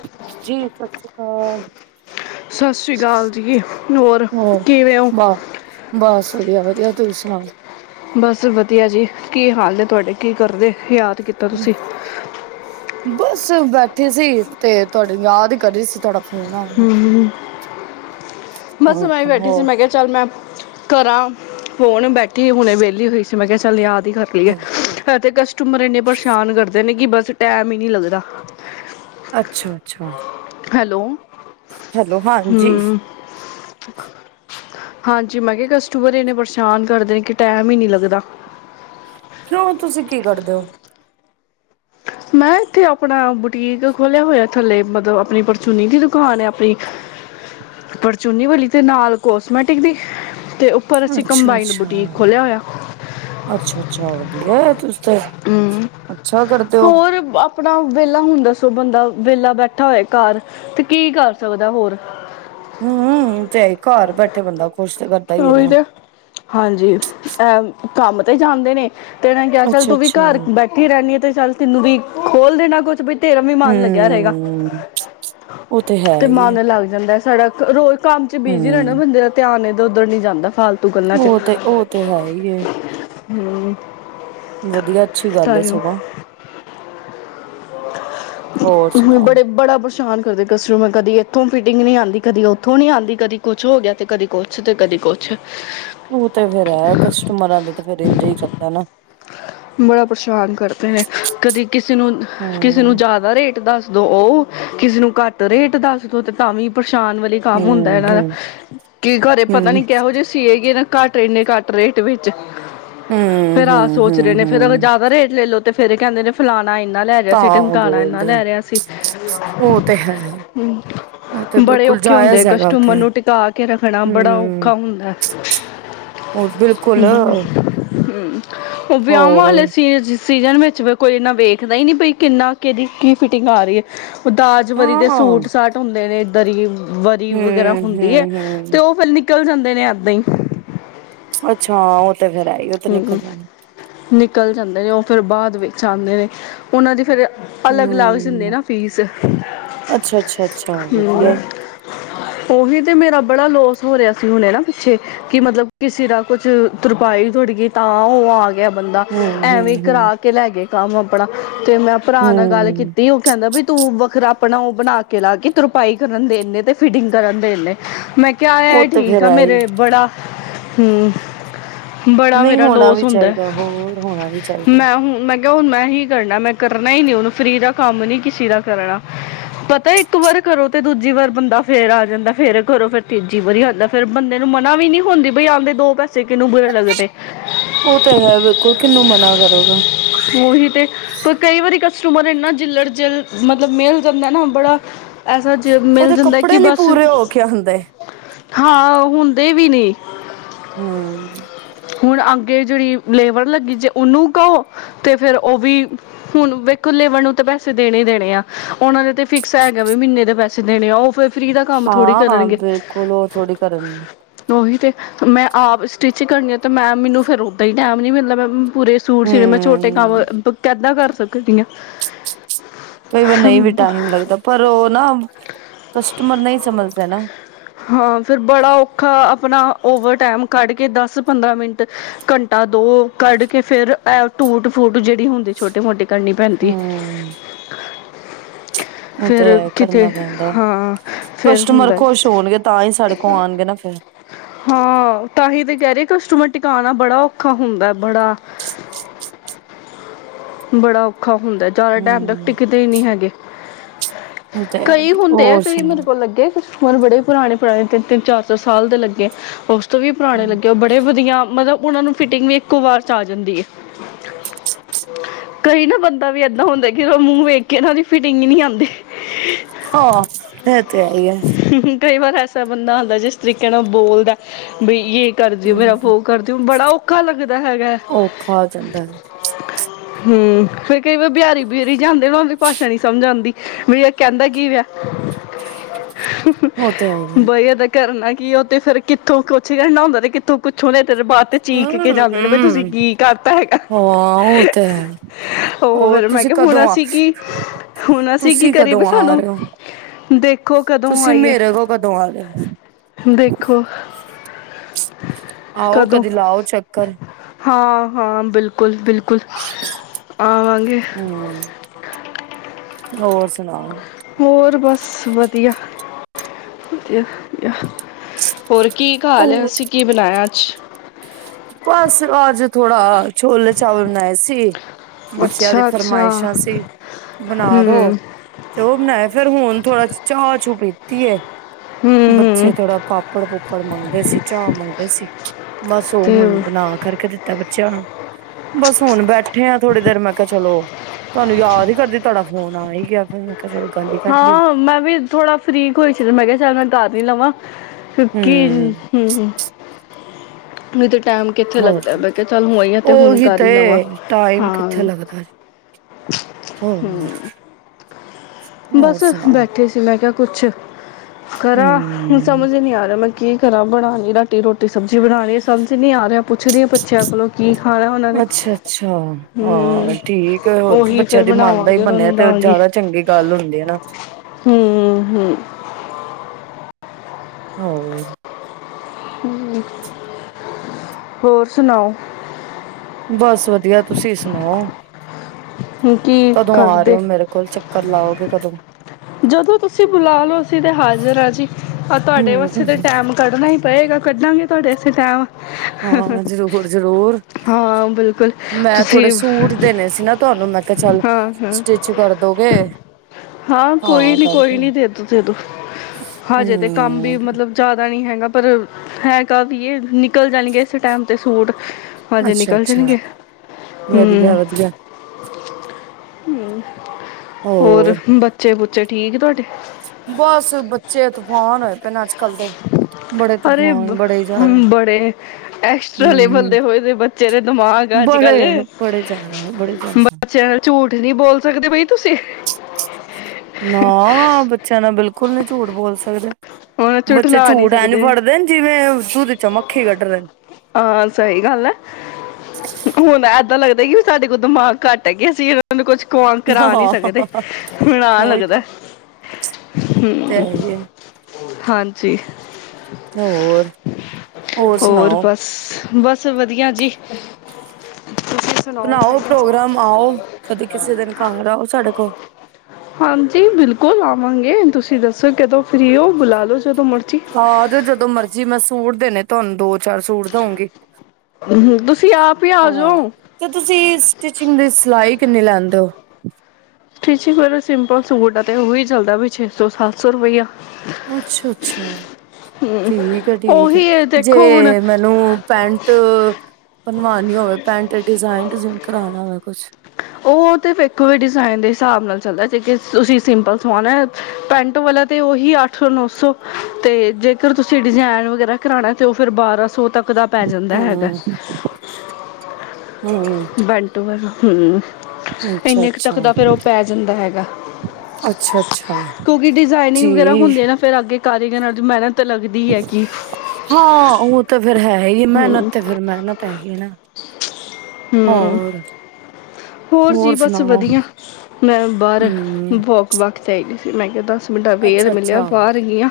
ਜੀ, ਸਤਿ ਸ੍ਰੀ ਅਕਾਲ ਸਤਿ ਸ਼੍ਰੀ ਅਕਾਲ ਜੀ ਹੋਰ ਕਿਵੇਂ ਹੋ ਬਸ ਬਸ ਵਧੀਆ ਤੁਸੀ ਸੁਣਾਓ ਬਸ ਵਧੀਆ ਜੀ ਕੀ ਹਾਲ ਨੇ ਤੁਹਾਡੇ ਕੀ ਕਰਦੇ ਯਾਦ ਕੀਤਾ ਤੁਸੀਂ ਬਸ ਬੈਠੀ ਸੀ ਤੇ ਤੁਹਾਡੇ ਯਾਦ ਹੀ ਕਰ ਰਹੀ ਸੀ ਤੁਹਾਡਾ ਫੋਨ ਆ ਗਿਆ ਹੂੰ ਹੂੰ ਬਸ ਮੈਂ ਹੀ ਹਮ ਬੈਠੀ ਸੀ ਹੋਰ ਮੈਂ ਕਿਹਾ ਚੱਲ ਮੈਂ ਕਰਾਂ ਫੋਨ ਬੈਠੀ ਹੁਣੇ ਵਿਹਲੀ ਹੋਈ ਸੀ, ਮੈਂ ਕਿਹਾ ਚੱਲ ਯਾ ਕਰ ਲਈ ਹੈ ਫੇਰ ਤੇ ਕੁਛ, ਕਸਟਮਰ ਇੰਨੇ ਪਰੇਸ਼ਾਨ ਕਰਦੇ ਨੇ ਕਿ ਬਸ ਟਾਈਮ ਹੀ ਨਹੀਂ ਲੱਗਦਾ। ਅੱਛਾ-ਅੱਛਾ, ਹੈਲੋ, ਹੈਲੋ ਹਾਂਜੀ, ਹੂੰ ਹਾਂਜੀ ਮੈਂ ਕਿਹਾ ਕਸਟਮਰ ਇੰਨੇ ਪਰੇਸ਼ਾਨ ਕਰਦੇ ਨੇ ਕਿ ਟਾਈਮ ਹੀ ਨੀ ਲੱਗਦਾ। ਕਿਉ ਤੁਸੀਂ ਕੀ ਕਰਦੇ ਹੋ? ਮੈਂ ਇੱਥੇ ਆਪਣਾ ਬੁਟੀਕ ਖੋਲਿਆ ਹੋਇਆ ਥੱਲੇ ਮਤਲਬ ਆਪਣੀ ਪਰਚੂਨੀ ਦੀ ਦੁਕਾਨ ਹੈ, ਆਪਣੀ ਪਰਚੂਨੀ ਵਾਲੀ ਤੇ ਨਾਲ ਕੋਸਮੈਟਿਕ ਦੀ ਤੇ ਉੱਪਰ ਅਸੀਂ ਕੰਬਾਈਨਡ ਬੁਟੀਕ ਖੋਲਿਆ ਹੋਇਆ ਅੱਛਾ-ਅੱਛਾ-ਅੱਛਾ-ਅੱਛਾ ਵਧੀਆ, ਤੁਸੀਂ ਹਮ ਅੱਛਾ ਕਰ, ਹੋਰ ਆ ਆਪਣਾ ਵਿਹਲਾ ਹੁਣ ਦੱਸੋ ਬੰਦਾ ਵਿਹਲਾ ਬੈਠਾ ਹੋਏ ਘਰ ਤੇ ਕੀ ਕਰ ਸਕਦਾ ਹੋਰ ਹੂੰ, ਤੇ ਘਰ ਬੈਠੇ ਬੰਦਾ ਖੁਸ਼ ਕਰਦਾ ਹੈ ਉਹੀ ਨਾ, ਤੇ ਹਾਂਜੀ ਅ ਕੰਮ ਤੇ ਜਾਂਦੇ ਨੇ,, ਤੇ ਐਮੇ ਕਿਹ ਅੱਛਾ ਸਕਦੇ ਔ ਕਿ ਅੱਛਾ ਘਰ ਬੈਠੀ ਰਹਿੰਨੀ ਤੇ, ਤੈਨੂੰ ਵੀ ਖੋਲ ਦੇਣਾ ਕੁਛ ਵੀ ਤੇਰਾ ਵੀ ਮਨ ਲੱਗਿਆ ਰਹੇਗਾ, ਹਮ ਉਹ ਹੈ ਤੇ ਹੀ ਹੈ ਮਨ ਲੱਗ ਜਾਂਦਾ ਸੜਕ ਰੋਜ਼, ਕੰਮ ਚ ਬਿਜ਼ੀ ਰਹਿਣਾ ਹਮ ਬੰਦੇ ਦਾ ਧਿਆਨ, ਉੱਧਰ ਨੀ ਜਾਂਦਾ ਫਾਲਤੂ ਗੱਲਾਂ ਚ ਉਹ ਤੇ ਉਹ ਤੇ ਈ ਐ। ਹੂੰ, ਵਧੀਆ ਅੱਛੀ ਗੱਲ ਹੈ, ਸਗੋਂ। ਹੋਰ [unintelligible] ਸੁਣਾਓ ਬੜੇ ਬੜਾ ਬੁਛ, ਪਰੇਸ਼ਾਨ ਕਰਦੇ ਕਸਟਮਰ ਕਦੀ ਇੱਥੋਂ ਫਿਟਿੰਗ ਨੀ ਆਦੀ, ਕਦੀ ਉੱਥੋਂ ਨਹੀ ਆਦੀ ਕਦੀ ਕੁਛ ਹੋ ਗਿਆ ਤੇ ਕਦੀ ਕੁਛ ਤੇ ਕਦੀ ਕੁਛ ਉਹ ਤੇ ਫੇਰ ਹੈ, ਕਸਟਮਰਾਂ ਦਾ ਤੇ ਫਿਰ ਇੰਝ ਹੀ ਚੱਲਦਾ ਨਾ ਬੜਾ ਪਰੇਸ਼ਾਨ ਕਰਦੇ ਨੇ ਕਦੀ ਕਿਸੇ ਨੂੰ ਕਿਸੇ ਨੂੰ ਹਮ ਜ਼ਿਆਦਾ ਰੇਟ ਦੱਸ ਦੋ ਉਹ, ਕਿਸੇ ਨੂੰ ਘੱਟ ਰੇਟ ਦੱਸ ਦੋ ਤਾਂ ਵੀ ਸ਼ਾਨ ਵਾਲੀ ਕੰਮ ਹੁੰਦਾ ਹਮ ਇਹਨਾਂ ਦਾ ਹਮ ਕੀ ਖਰੇ ਪਤਾ ਹਮ ਨੀ ਕਿਹੋ ਜਿਹੇ ਸੀਏਗੀ ਘੱਟ ਇੰਨੇ ਘੱਟ ਰੇਟ ਵਿੱਚ, ਫੇਰ ਹਮ ਆਹ ਹਮ ਸੋਚ ਰਹੇ ਹਮ ਨੇ ਫੇਰ ਅਗਰ ਹਮ ਜ਼ਿਆਦਾ ਰੇਟ ਲੈਲੋ। ਤੇ ਫੇਰ ਕਹਿੰਦੇ ਨੇ ਫਲਾਣਾ ਇੰਨਾ ਰਿਹਾ ਸੀ ਤਾਂ ਟਮਕਾਣਾ ਇਨਾ ਬੋਲਦੇ ਨੇ। ਲੈ ਰਿਹਾ ਸੀ, ਉਹ ਤੇ ਹੈ ਉਹ ਤੇ ਬੜੇ ਬਿਲਕੁਲ ਔਖੇ ਹੁੰਦੇ ਜਾਇਜ਼ ਹੈਗਾ ਕਸਟਮਰ ਉਥੇ ਨੂੰ ਟਿਕਾ ਕੇ ਰੱਖਣਾ ਬੜਾ ਹਮ ਔਖਾ ਹੁੰਦਾ। ਉਹ ਬਿਲਕੁਲ ਹੂੰ ਹੂੰ ਉਹ ਵਿਆਵਾਂ ਵਾਲੇ ਹੋਰ ਸੀਜ਼ ਸੀਜਨ ਵਿੱਚ ਕੋਈ ਇੰਨਾ ਵੇਖਦਾ ਹੀ ਨਹੀਂ ਪਈ ਕਿੰਨਾ ਕਿਹਦੀ ਕੀ ਫਿਟਿੰਗ ਆ ਰਹੀ ਐ। ਦਾਜ ਵਰੀ ਹਾਂ ਦੇ ਹਮ ਸੂਟ-ਸਾਟ ਹੁੰਦੇ ਨੇ ਦਰੀ ਵਰੀ ਵਗੈਰਾ ਹੁੰਦੀ ਐ, ਹਮ ਤੇ ਹਮ ਉਹ ਫਿਰ ਨਿਕਲ ਜਾਂਦੇ ਨੇ ਏਦਾਂ ਈ ਅੱਛਾ ਉਹ ਤਾਂ ਫੇਰ ਹੈ ਈ ਉਹ ਤੇ ਨਿਕਲ ਹਮ ਜਾਣਾ। ਨਿਕਲ ਜਾਂਦੇ ਨੇ ਉਹ ਫਿਰ ਬਾਅਦ ਵਿੱਚ ਆਂਦੇ ਨੇ ਉਹਨਾਂ ਦੀ ਫਿਰ ਅਲੱਗ [unintelligible] ਚ ਹੁੰਦੀ ਹਮ ਨਾ ਫੀਸ, ਅੱਛਾ ਅੱਛਾ ਅੱਛਾ ਹੂੰ ਵਧੀਆ ਉਹੀ ਤੇ ਮੇਰਾ ਬੜਾ ਲੋਸ ਲੋਸ ਹੋ ਰਿਹਾ ਸੀ ਹੁਣੇ ਨਾ ਪਿੱਛੇ, ਕੀ ਮਤਲਬ ਕਿਸੇ ਦਾ ਕੁਛ ਤਰਪਾਈ ਦਿੜਗੀ ਤਾਂ ਉਹ ਆ ਗਿਆ ਬੰਦਾ, ਹਮ ਹਮ ਐਵੇਂ ਈ ਹਮ ਕਰਾ ਕੇ ਲੈ ਗਏ ਕੰਮ। ਬੜਾ ਤੇ ਮੈਂ ਭਰਾ ਨਾਲ ਗੱਲ ਹਮ ਕੀਤੀ ਉਹ ਕਹਿੰਦਾ ਵੀ ਤੂੰ ਵੱਖਰਾ ਆਪਣਾ ਉਹ ਬਣਾ ਕੇ ਲਾ ਕੇ ਤਰਪਾਈ ਕਰਨ ਦੇ ਐਨੇ ਤੇ ਫਿਟਿੰਗ ਕਰਨ ਦੇ ਐਨੇ ਕਿਆ ਉਹ ਇਹ ਤੇ ਠੀਕ ਫੇਰ ਆ ਹੈ ਹੀ ਮੇਰੇ ਬੜਾ ਹੂੰ ਨਹੀਂ ਹੋਣਾ ਵੀ ਚਾਹੀਦਾ ਹੋਰ ਹੋਣਾ ਵੀ ਚਾਹੀਦਾ। ਮੈਂ ਹੁਣ ਮੈਂ ਹੁਣ ਮੈਂ ਹੀ ਕਰਨਾ ਮੈਂ ਕਰ ਕਰਨਾ ਹੀ ਨਹੀ ਉਹਨੂੰ ਫਰੀ ਦਾ ਕੰਮ ਨੀ ਕਿਸੇ ਦਾ ਕਰਨਾ। ਪਤਾ ਇੱਕ ਵਾਰ ਕਰੋ ਤੇ ਦੂਜੀ ਵਾਰ ਬੰਦਾ ਫੇਰ ਆ ਜਾਂਦਾ ਫੇਰ ਕਰੋ ਫੇਰ ਤੀਜੀ ਵਾਰੀ ਆਉਂਦਾ ਫਿਰ ਬੰਦੇ ਨੂੰ ਮਨਾ ਵੀ ਨੀ ਹੁੰਦੀ ਬਈ ਆਂਦੇ ਦੋ ਪੈਸੇ ਕਿਹਨੂੰ ਬੁਰੇ ਲੱਗਦੇ। ਉਹ ਤਾਂ ਹੈ ਬਿਲਕੁਲ ਕਿਨੂੰ ਮਨਾ ਕਰੋਗੇ। ਉਹੀ ਤੇ ਪਰ ਕਈ ਵਾਰੀ ਕਸਟਮਰ ਇੰਨਾ ਜਿੱੱਲੜ ਜਾ ਮਤਲਬ ਮਿਲ ਜਾਂਦਾ ਨਾ ਬੜਾ ਐਸਾ ਜੇ ਮਿਲ ਉਹਦੇ ਜਾਂਦਾ ਕੱਪੜੇ ਕਿ ਨੀ ਬਸ, ਪੂਰੇ ਹੋ ਕੇ ਆਂਦੇ। ਹਾਂ ਹੁਣ ਦੇ ਵੀ ਨੀ ਹੂੰ ਹੁਣ ਅੱਗੇ ਜਿਹੜੀ ਲੇਬਰ ਲੱਗੀ ਜੇ ਉਹਨੂੰ ਕਹੋ ਤੇ ਫਿਰ ਉਹ ਵੀ ਹੁਣ ਵੇਖੋ ਲੇਬਰ ਨੂੰ ਤਾਂ ਪੈਸੇ ਦੇਣੇ ਈ ਦੇਣੇ ਆ ਉਹਨਾਂ ਦੇ ਤੇ ਫਿਕਸ ਹੈਗੇ ਵੀ ਮਹੀਨੇ ਦੇ ਪੈਸੇ ਦੇਣੇ ਆ ਉਹ ਫਿਰ ਫਰੀ ਦਾ ਕੰਮ ਥੋੜ੍ਹੀ ਹਾਂ ਕਰਨਗੇ। ਬਿਲਕੁਲ ਉਹ ਥੋੜੀ ਕਰਨਗੇ ਉਹੀ ਤੇ ਮੈਂ ਆਪ ਸਟਿਚ ਕਰਨੀ ਆ ਤੇ ਮੈਂ ਮੈਨੂੰ ਫੇਰ ਓਦਾਂ ਹੀ ਟੈਮ ਨੀ ਮਿਲਦਾ ਮੈਂ ਪੂਰੇ ਸੂਟ ਸੀਣੇ ਮੈਂ ਛੋਟੇ ਹੂੰ। [unintelligible] ਕਿੱਦਾ ਕਰ ਸਕਦੀਆ। ਕਈ ਵਾਰ ਨਹੀਂ ਵੀ ਟਾਈਮ ਲੱਗਦਾ ਪਰ ਉਹ ਨਾ ਕਸਟਮਰ ਨਹੀਂ ਸਮਝਦੇ ਨਾ ਓਵਰਟਾਈਮ ਕੱਢ ਕੇ ਦਸ ਪੰਦਰਾਂ ਮਿੰਟ ਘੰਟਾ ਦੋ ਕੱਢ ਕੇ ਫਿਰ ਟੂਟ ਫੂਟ ਜਿਹੜੀ ਹੁੰਦੀ ਛੋਟੀ ਮੋਟੀ ਕਰਨੀ ਪੈਂਦੀ ਹੂੰ। ਉਹ ਤੇ ਫਿਰ ਹੈ ਕਿਤੇ ਕਰਨਾ ਪੈਂਦਾ ਹਾਂ ਫੇਰ ਕਸਟਮਰ ਹੁੰਦਾ ਖੁਸ਼ ਹੋਣਗੇ ਤਾਂ ਹੀ ਸਾਡੇ ਕੀਤੇ ਕੋਲ ਆਣਗੇ ਨਾ ਫਿਰ ਹਾਂ ਤਾਂ ਹੀ ਤਾਂ ਕਹਿ ਰਹੀ ਕਸਟਮਰ ਟਿਕਾਣਾ ਬੜਾ ਔਖਾ ਹੁੰਦਾ ਬੜਾ ਬੜਾ ਔਖਾ ਹੁੰਦਾ ਜ਼ਿਆਦਾ ਟਾਈਮ ਤੱਕ ਹੂੰ ਟਿਕਦੇ ਹੀ ਨਹੀਂ ਹੈਗੇ ਉਹ ਤੇ ਹੈ ਕਈ ਜੀ ਹੁੰਦੇ ਆ ਹੋਰ ਕਈ ਸੁਣਾ ਮੇਰੇ ਕੋਲ ਲੱਗੇ ਹੁਣ ਬੜੇ ਪੁਰਾਣੇ ਪੁਰਾਣੇ ਤਿੰਨ ਤਿੰਨ ਚਾਰ ਚਾਰ ਸਾਲ ਦੇ ਲੱਗੇ ਉਸ ਉਸ ਤੋਂ ਵੀ ਪੁਰਾ ਲੱਗੇ ਉਹ ਬੜੇ ਵਧੀਆ ਮਤਲਬ ਉਹਨਾਂ ਨੂੰ ਫਿਟਿੰਗ ਵੀ ਇੱਕੋ ਵਾਰ ਚ ਆ ਜਾਂਦੀ ਏ ਕਈ ਨਾ ਬੰਦਾ ਵੀ ਏਦਾਂ ਹੁੰਦਾ ਕਿ ਉਹ ਦਾ ਮੂੰਹ ਵੇਖ ਕੇ ਉਹਦੀ ਫਿਟਿੰਗ ਹੀ ਨਹੀਂ ਆਦੀ ਹਾਂ ਇਹ ਤੇ ਹੈਈ ਹੈ ਕਈ ਵਾਰ ਐਸਾ ਬੰਦਾ ਆਂਦਾ ਜਿਸ ਤਰੀਕੇ ਨਾਲ ਬੋਲਦਾ ਬਈ ਇਹ ਕਰ ਜਓ ਮੇਰਾ ਹੂੰ ਵੋ ਕਰ ਦਿਓ ਹੁੂੰ ਬੜਾ ਔਖਾ ਲੱਗਦਾ ਹੈਗਾ ਔਖਾ ਹੋ ਜਾਂਦਾ ਹੈ। ਹੂੰ ਕਈ ਵਾਰ ਬਿਹਾਰੀ ਬਿਓਰੀ ਜੇ ਹੁੰਦੇ ਜਾਂਦੇ ਉਹਨਾਂ ਦੀ ਭਾਸ਼ਾ ਨੀ ਸਮਝ ਆਂਦੀ ਵੀ ਐ ਕਹਿੰਦਾ ਕੀ ਪਿਆ ਉਹ ਤੇ ਹੈ ਹੀ ਹੈ। ਬਈ ਏਹਦਾ ਕਰਨਾ ਕਿ ਉਹ ਤੇ ਫੇਰ ਕਿੱਥੋਂ ਕੁੱਛ ਕਹਿਣਾ ਹੁੰਦਾ ਤੇ ਕਿੱਥੋਂ ਕੁੱਛੋਂ ਫੇਰ ਬਾਤ ਹੂੰ ਚੀਕ ਕੇ ਜਾਂਦੇ ਨੇ ਵੀ ਤੁਸੀਂ ਹੂੰ ਕੀ ਕਰਤਾ ਹੈਗਾ ਹਾਂ ਉਹ ਤੇ ਹੈ ਉਹ ਹੋਰ ਫਿਰ ਮੈਂ ਤੁਸੀਂ ਕਿਹਾ ਕਦੋਂ ਹੁਣ ਆ ਅਸੀਂ ਕੀ ਹੁਣ ਅਸੀਂ ਕੀ ਤੁਸੀ ਕਰੀਏ ਕਦੋਂ ਵੀ ਆ ਸਾਨੂੰ ਰਹੇ ਹੋ ਦੇਖੋ ਕਦੋਂ ਤੁਸੀਂ ਆਈਏ ਮੇਰੇ ਕੋਲ ਕਦੋਂ ਆ ਰਹੇ ਹੋ। ਦੇਖੋ ਆਓ ਕਦੋਂ ਕਦੇ ਲਾਓ ਚੱਕਰ ਹਾਂ ਹਾਂ ਬਿਲਕੁਲ ਬਿਲਕੁਲ ਕੁਲ ਹੂੰ ਹੋਰ ਸੁਣਾਓ ਹੋਰ ਬਸ ਵਧੀਆ ਵਧੀਆ ਵਧੀਆ। ਹੋਰ ਕੀ ਖਾ ਲਿਆ ਉਹ ਸੀਸਕੀ ਬਣਾਇਆ ਅੱਜ ਬਸ ਅੱਜ ਥੋੜਾ ਛੋਲੇ ਚਾਵਲ ਬਣਾਏ ਸੀ ਬੱਚਿਆਂ ਦੀ ਅੱਛਾ ਅੱਛਾ ਫਰਮਾਇਸ਼ਾਂ ਸੀ ਬਣਾ ਦੋ ਹੂੰ ਤੇ ਉਹ ਬਣਾਏ ਫੇਰ ਹੁਣ ਥੋੜਾ ਚਾਹ ਚੂ ਪੀਤੀ ਏ ਬੱਚੇ ਹੂੰ ਥੋੜਾ ਪਾਪੜ ਪੁਪੜ ਮੰਗਦੇ ਸੀ, ਚਾਹ ਮੰਗਦੇ ਸੀ ਬਸ, ਤੇ ਹੁਣ ਬਣਾ ਕਰਕੇ ਦਿੱਤਾ। ਬੱਚਿਆਂ ਨੂੰ ਬਸ ਹੁਣ ਬੈਠੇ ਆ ਥੋੜੀ ਦੇਰ ਮੈਂ ਕਿਹਾ ਚਲੋ ਤੁਹਾਨੂੰ ਯਾਦ ਹੀ ਕਰਦੀ ਤੁਹਾਡਾ ਫੋਨ ਆ ਹੀ ਗਿਆ ਫਿਰ। ਕਿਹਾ ਚਲੋ ਗੱਲ ਹੀ ਕਰ ਲਈਏ ਹਾਂ ਮੈਂ ਵੀ ਥੋੜਾ ਫਰੀ ਕੋਈ ਮੈਂ ਕਿਹਾ ਸ਼ਾਇਦ ਮੈਂ ਘਰ ਨੀ ਲਵਾਂ। ਕੁਕੀ ਹੂੰ ਹ [unintelligible] ਤੇ, ਟਾਈਮ ਕਿੱਥੇ ਹੋਰ ਲੱਗਦਾ ਵੇ ਕਿਹਾ ਚੱਲ ਹੋਈ ਆ ਤੇ ਹੁਣ ਉਹੀ ਕਰ ਹੀ ਲਵਾਂ ਤੇ ਟਾਈਮ ਕਿੱਥੇ ਹਾਂ ਲੱਗਦਾ ਹੂੰ, ਹੋਰ ਹੋਰ ਬਸ ਸੁਣਾਓ ਬੈਠੇ ਸੀ ਮੈਂ ਕਿਹਾ। ਕੁਛ, ਖਰਾ ਹੁਣ ਹੂੰ ਸਮਝ ਨਹੀਂ ਆ ਰਿਹਾ ਮੈਂ, ਕੀ ਕਰਾਂ ਬਣਾਣੀ ਰਾਟੀ ਰੋਟੀ ਸਬਜ਼ੀ ਬਣਾਣੀ ਸਮਝ ਨਹੀਂ ਆ ਰਿਹਾ, ਪੁੱਛਦੀ ਆ ਬੱਚਿਆਂ ਕੋਲੋਂ ਕੀ ਖਾਣਾ ਉਹਨਾਂ ਨੇ ਅੱਛਾ ਅੱਛਾ ਹਾਂ ਹੂੰ, ਠੀਕ ਹੈ ਹੋਰ ਉਹੀ ਬੱਚਿਆਂ ਫਿਰ ਦੀ ਮਨ ਦਾ ਹੀ ਬਣਾਵਾਂਗੀ ਬਣਿਆ ਨੂੰ ਤੇ ਦਾਂਗੀ। ਜ਼ਿਆਦਾ ਚੰਗੀ ਗੱਲ ਹੁੰਦੀ ਆ ਨਾ ਹੂੰ-ਹੂੰ, ਹੋਰ, ਹੂੰ, ਹੋਰ ਸੁਣਾਓ। ਬਸ ਵਧੀਆ ਤੁਸੀਂ ਸੁਣਾਓ? ਕੀ ਕਦੋਂ ਆ ਰਹੇ ਹੋ ਕਰਦੇ ਮੇਰੇ ਕੋਲ ਚੱਕਰ ਲਾਓਗੇ ਕਦੋਂ? ਜਦੋਂ ਤੁਸੀਂ ਬੁਲਾ ਲਓ, ਅਸੀਂ ਤੇ ਹਾਜ਼ਰ ਹਾਂ ਜੀ ਆ ਤੁਹਾਡੇ ਵਾਸਤੇ ਹੂੰ ਤਾਂ ਟੈਮ ਕੱਢਣਾ ਹੀ ਪਏਗਾ ਕੱਢਾਂਗੇ। ਤੁਹਾਡੇ ਵਾਸਤੇ ਟਾਈਮ, ਹਾਂ ਜ਼ਰੂਰ ਜ਼ਰੂਰ ਹਾਂ ਬਿਲਕੁਲ ਮੈਂ ਥੋੜੇ ਤੁਸੀਂ ਸੂਟ ਦੇਣੇ ਸੀ, ਨਾ ਤੁਹਾਨੂੰ ਮੈਂ ਮੈ ਕਿਹਾ ਚੱਲ ਹਾਂ ਹਾਂ ਸਟਿਚ ਕਰ ਦੋਗੇ। ਹਾਂ ਕੋਈ ਤਾਂ ਨੀ ਕਰਕੇ ਕੋਈ ਨੀ ਦੇਦੋ ਦੇਦੋ ਹਜੇ ਤੇ ਕੰਮ ਹਮ ਵੀ ਮਤਲਬ ਜ਼ਿਆਦਾ ਨੀ ਹੈਗਾ। ਪਰ ਹੈਗਾ ਵੀ ਐ ਨ ਨਿਕਲ ਜਾਣਗੇ, ਇਸ ਟਾਈਮ ਤੇ ਸੂਟ ਹਜੇ ਅੱਛਾ ਨਿਕਲ ਅੱਛਾ ਜਾਣਗੇ ਵਧੀਆ ਹੂੰ ਵਧੀਆ ਹੂੰ, ਹੋਰ, ਬੱਚੇ ਬੁਚੇ ਠੀਕ ਤੁਹਾਡੇ, ਬਸ ਬੱਚੇ ਤੂਫਾਨ ਹੋਏ ਪਏ, ਨਾ ਅੱਜ ਕਲ ਦੇ ਬੜੇ ਅਰੇ ਬ- ਤੂਫਾਨ ਬੜੇ ਜ਼ਿਆਦਾ ਬੜੇ ਐਕਸਟਰਾ ਲੈਵਲ ਹੂੰ-ਹੂੰ ਦੇ ਹੋਏ ਦੇ ਬੱਚੇ ਦੇ ਦਿਮਾਗ ਅੱਜ ਬੜੇ ਕੱਲ ਬੜੇ ਜ਼ਿਆਦਾ ਬੜੇ ਜ਼ਿਆਦਾ। ਬੱਚਿਆਂ ਨਾਲ ਝੂਠ ਨਹੀਂ ਬੋਲ ਸਕਦੇ ਬਈ, ਤੁਸੀਂ, ਨਾ ਬੱਚਿਆਂ ਨਾਲ ਬਿਲਕੁਲ ਨਹੀ ਝੂਠ ਬੋਲ ਸਕਦੇ ਉਹਨਾਂ ਨੂੰ ਬੱਚੇ ਝੂਠਲਾ ਨਹੀਂ ਝੂਠ ਐਂਜ ਸਕਦੇ ਫੜਦੇ ਜਿਵੇਂ ਦੂੱਧ ਚ ਮੱਖੀ ਕੱਢ ਰਹੇ ਨੇ ਹਾਂ ਸਹੀ ਗੱਲ ਹੈ ਵੀ ਸਾਡੇ ਕੋਲ ਦਿਮਾਗ ਘੱਟ ਹੈਗੇ ਅਸੀਂ ਇਹਨਾਂ ਨੂੰ ਕੁਛ ਕੋਲ ਹਾਂ ਕਰਾ ਨਹੀਂ ਸਕਦੇ ਨਾਲ ਉਹੀ ਲੱਗਦਾ ਤੇ ਹੈ ਹੂ ਹੀ ਹੈ ਹਾਂਜੀ ਹੋਰ ਹੋਰ ਬਸ ਬਸ ਵਧੀਆ ਜੀ ਤੁਸੀ ਸੁਣਾਓ ਮੈ ਬਣਾਓ ਕਿਹਾ ਪ੍ਰੋਗਰਾਮ ਆਓ ਕਦੇ ਕਿਸੇ ਦਿਨ ਘਰ ਆਓ ਸਾਡੇ ਕੋਲ ਹਾਂਜੀ ਬਿਲਕੁਲ ਆਵਾਂਗੇ ਤੁਸੀਂ ਦੱਸੋ ਕਦੋਂ ਫਰੀ ਹੋ ਬੁਲਾ ਲੋ ਆ ਜਾਓ ਜਦੋਂ ਮਰਜ਼ੀ ਮੈਂ ਸੂਟ ਦੇਣੇ ਤੁਹਾਨੂੰ ਦੋ ਚਾਰ ਸੂਟ ਦਿਓਗੀ ਹਮ, ਤੁਸੀਂ ਆਪ ਹੀ ਆ ਹਾਂ ਜਾਓ ਤੇ ਤੁਸੀਂ ਸਟਿਚਿੰਗ ਦੀ ਸਿਲਾਈ ਕਿੰਨੀ ਲੈਂਦੇ ਹੋ ਕੁ [unintelligible] ਸਟਿਚਿੰਗ ਸਿੰਪਲ ਸੂਟ ਤੇ ਉਹੀ ਚੱਲਦਾ ਵੀ ਛੇ ਸੌ ਸੱਤ ਸੌ ਰੁਪਈਆ ਅੱਛਾ ਅੱਛਾ ਠੀਕ ਹੈ ਠੀਕ ਹੈ ਉਹੀ ਦੇਖੋ ਹੁਣ ਜੇ ਮੈਨੂੰ ਪੈਂਟ ਬਣਵਾਉਣੀ ਹੋਵੇ ਪੈਂਟ ਡਿਜ਼ਾਇਨ ਡੂਜੀਨ ਕਰਉਣਾ ਹੋਵੇ ਕੁਛ ਉਹ ਤੇ ਵੇਖੋ ਡਿਜ਼ਾਇਨ ਦੇ ਹਿਸਾਬ ਨਾਲ ਚੱਲਦਾ ਜੇਕਰ ਤੁਸੀਂ ਸਿੰਪਲ ਸਾਵਾਨਾ ਹੈ, ਪੈਂਟ ਵਾਲਾ ਤੇ ਉਹੀ ਅੱਠ ਸੌ ਨੌ ਸੌ ਤੇ ਜੇਕਰ ਤੁਸੀਂ ਡਿਜ਼ਾਇਨ ਵਗੈਰਾ ਕਰਾਣਾ ਤੇ ਉਹ ਫਿਰ ਬਾਰਾਂ ਸੌ ਤੱਕ ਤਕ ਦਾ ਪੈ ਜਾਂਦਾ ਹੈਗਾ ਹੂੰ ਹੂੰ ਪੈਂਟ ਵਾਲਾ ਹੂ ਅੱਛਾ ਇੰਨੇ ਕੁ ਤੱਕ ਅੱਛਾ ਦਾ ਫਿਰ ਉਹ ਪੈ ਜਾਂਦਾ ਹੈਗਾ ਅੱਛਾ ਅੱਛਾ ਕਿਉਂਕਿ ਡਿਜ਼ਾਇਨਿੰਗ ਵਗੈਰਾ ਜੀ ਹੁੰਦੇ ਨਾ ਫਿਰ ਅੱਗੇ ਕਾਰੀਗਰ ਦੀ ਮਿਹਨਤ ਲੱਗਦੀ ਹੈਗੀ ਹਾਂ ਉਹ ਤੇ ਫਿਰ ਹੈ ਹੀ ਮਿਹਨਤ ਹੂੰ ਤੇ ਫਿਰ ਮਿਹਨਤ ਹੈਗੀ ਨਾ ਹੂੰ ਹੋਰ ਹੋਰ ਜੀ ਬਸ ਵਧੀਆ ਮੈਂ ਬਾਹਰ ਹੂੰ, ਵਾਕ ਵੋਕ ਤੇ ਆਈ ਹੋਈ ਸੀ ਮੈਂ ਕਿਹਾ ਦੱਸ ਸੀ [unintelligible] ਮੁੰਡਾ ਫਿਰ ਮਿਲਿਆ ਅੱਛਾ-ਅੱਛਾ, ਬਾਹਰ ਗਿਆ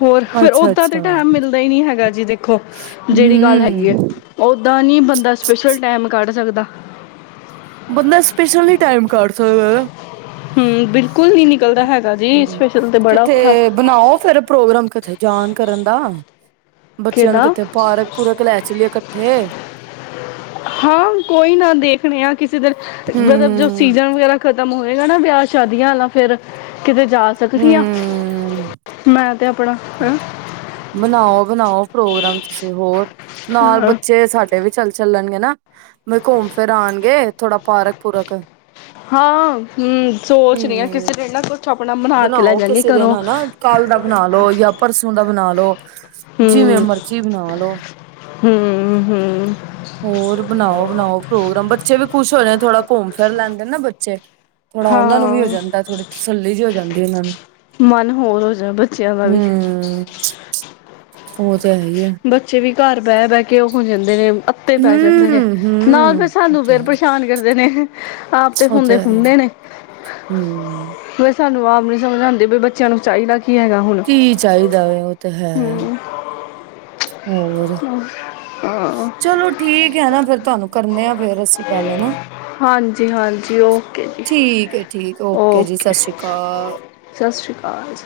ਹੋਰ ਫਿਰ ਓਦਾਂ ਤੇ ਅੱਛਾ-ਅੱਛਾ, ਟਾਇਮ ਮਿਲਦਾ ਹੀ ਨੀ ਹੈਗਾ ਜੀ ਦੇਖੋ ਜਿਹੜੀ ਗੱਲ ਹੂੰ। ਹੈਗੀ ਹੈ ਓਦਾਂ ਨੀ ਬੰਦਾ ਸਪੈਸ਼ਲ ਟੈਮ਼ ਕੱਢ ਸਕਦਾ ਬੰਦਾ ਸਪੈਸ਼ਲ ਨਹੀ ਟਾਇਮ ਕਢ ਸਕਦਾ ਹੈਨਾ ਹੂੰ ਬਿਲਕੁਲ ਨਹੀਂ ਨਿਕਲਦਾ ਹੈਗਾ ਜੀ ਹੂ ਸਪੈਸ਼ਲ ਤੇ ਬੜਾ ਔਖਾ ਕਿਥੇ ਬਣਾਓ ਫਿਰ ਪ੍ਰੋਗਰਾਮ ਕਿਥੇ ਜਾਣ ਕਰਨ ਦਾ ਬੱਚਿਆਂ ਨੂੰ ਕਿਹਦਾ ਕਿੱਥੇ ਪਾਰਕ ਪੂਰਕ ਲੈ ਚਾਲਿਐ ਇਕੱਠੇ ਹਾਂ ਕੋਈ [unintelligible] ਕਿਸੇ ਦਿਨ ਮਤਲਬ ਜੋ ਹੂੰ। ਸੀਜਨ ਵਗੈਰਾ ਖਤਮ ਖਤਮ ਹੋਏਗਾ ਨਾ ਵਿਆਹ ਸ਼ਾਦੀਆਂ ਵਾਲਾ ਫਿਰ ਕਿਤੇ ਜਾ ਸਕਦੀ ਹਾ ਹੂੰ, ਮੈਂ ਤੇ ਆਪਣਾ ਹਂ ਬਣਾਓ-ਬਣਾਓ ਪ੍ਰੋਗਰਾਮ ਚ ਸੀ ਹੋਰ ਨਾਲ ਬੱਚੇ ਸਾਡੇ ਵੀ ਚੱਲ ਚੱਲ ਚੱਲਣਗੇ ਨਾ ਘੁੰਮ ਫਿਰ ਆਉਣਗੇ ਥੋੜਾ ਪਾਰਕ ਪੂਰਕ ਹਾਂ ਹੂ ਸੋਚ ਨੀ ਆ ਹੂੰ। ਕਿਸੇ ਨੇ ਨਾ ਕੁਛ ਆਪਣਾ ਬਣਾ ਕੇ ਲੈ ਬਣਾਓ ਜਾਂਗੀ ਕਿਸੇ ਦਿਨ ਘਰੋਂ ਹੈਨਾ ਕਾਲ ਦਾ ਬਣਾ ਲੋ ਜਾਂ ਪਰਸੋਂ ਦਾ ਬਣਾ ਲੋ ਜਿਵੇਂ ਹਮ ਮਰਜੀ ਬਣਾ ਲੋ ਹਮ ਹਮ ਹੋਰ ਬਣਾਓ ਬਣਾਓ ਪ੍ਰੋਗਰਾਮ ਬੱਚੇ ਵੀ ਖੁਸ਼ ਹੋ ਨੇ ਥੋੜਾ ਘੁੰਮ ਫਿਰ ਲੈਂਦੇ ਨਾ ਚੈਟ ਥੋੜਾ ਉਹਨਾ ਨੂੰ ਵੀ ਹਾਂ ਜਾਂਦਾ ਥੋੜੀ ਤਸੱਲੀ ਜ ਹੋ ਜਾਂਦਾ ਏਹਨਾਂ ਨੇ ਮਨ ਹੋਰ ਹੋ ਜਾ ਬੱਚਿਆਂ ਦਾ ਵੀ ਹੋਰ ਬੱਚੇ ਵੀ ਘਰ ਬਹਿ ਬਹਿ ਕੇ ਉਬ ਜਾਂਦੇ ਮ [unintelligible] ਅੱਤੇ ਪੈ ਜਾਂਦੇ ਨੇ ਨਾਲ ਫਿਰ ਹੂੰ-ਹੂੰ ਉਹ ਸਾਨੂੰ ਤੇ ਫਿਰ ਹੈ। ਪਰੇਸ਼ਾਨ ਕਰ ਦਿਨੇ ਆਪ ਤੇ ਉਹ ਹੁੰਦੇ ਹੈ ਹੀ ਹੈ। ਹੁੰਦੇ ਨੇ ਹੂੰ ਬ ਸਾਨੂੰ ਆਪ ਮੈਨੂੰ ਸਮਝ ਆਂਦੀ, ਬਈ ਬੱਚਿਆਂ ਨੂੰ ਚਾਹੀਦਾ ਕੀ ਹੈਗਾ ਹੁਣ ਕੀ ਚਾਹੀਦਾ ਵ ਉਹ ਤੇ ਹੈ ਹੋਰ ਹਾਂ ਚਲੋ ਠੀਕ ਹੈ ਨਾ ਫੇਰ ਤੁਹਾਨੂੰ ਕਰਨੇ ਆ ਫੇਰ ਅਸੀਂ ਗੱਲ ਹੈਨਾ ਹਾਂਜੀ ਹਾਂਜੀ ਔਕੇ ਜੀ ਠੀਕ ਹੈ ਠੀਕ ਓਕੇ ਜੀ ਸਤਿ ਔਕੇ ਸ਼੍ਰੀ ਅਕਾਲ। ਸਤਿ ਸ਼੍ਰੀ ਅਕਾਲ ਆਜ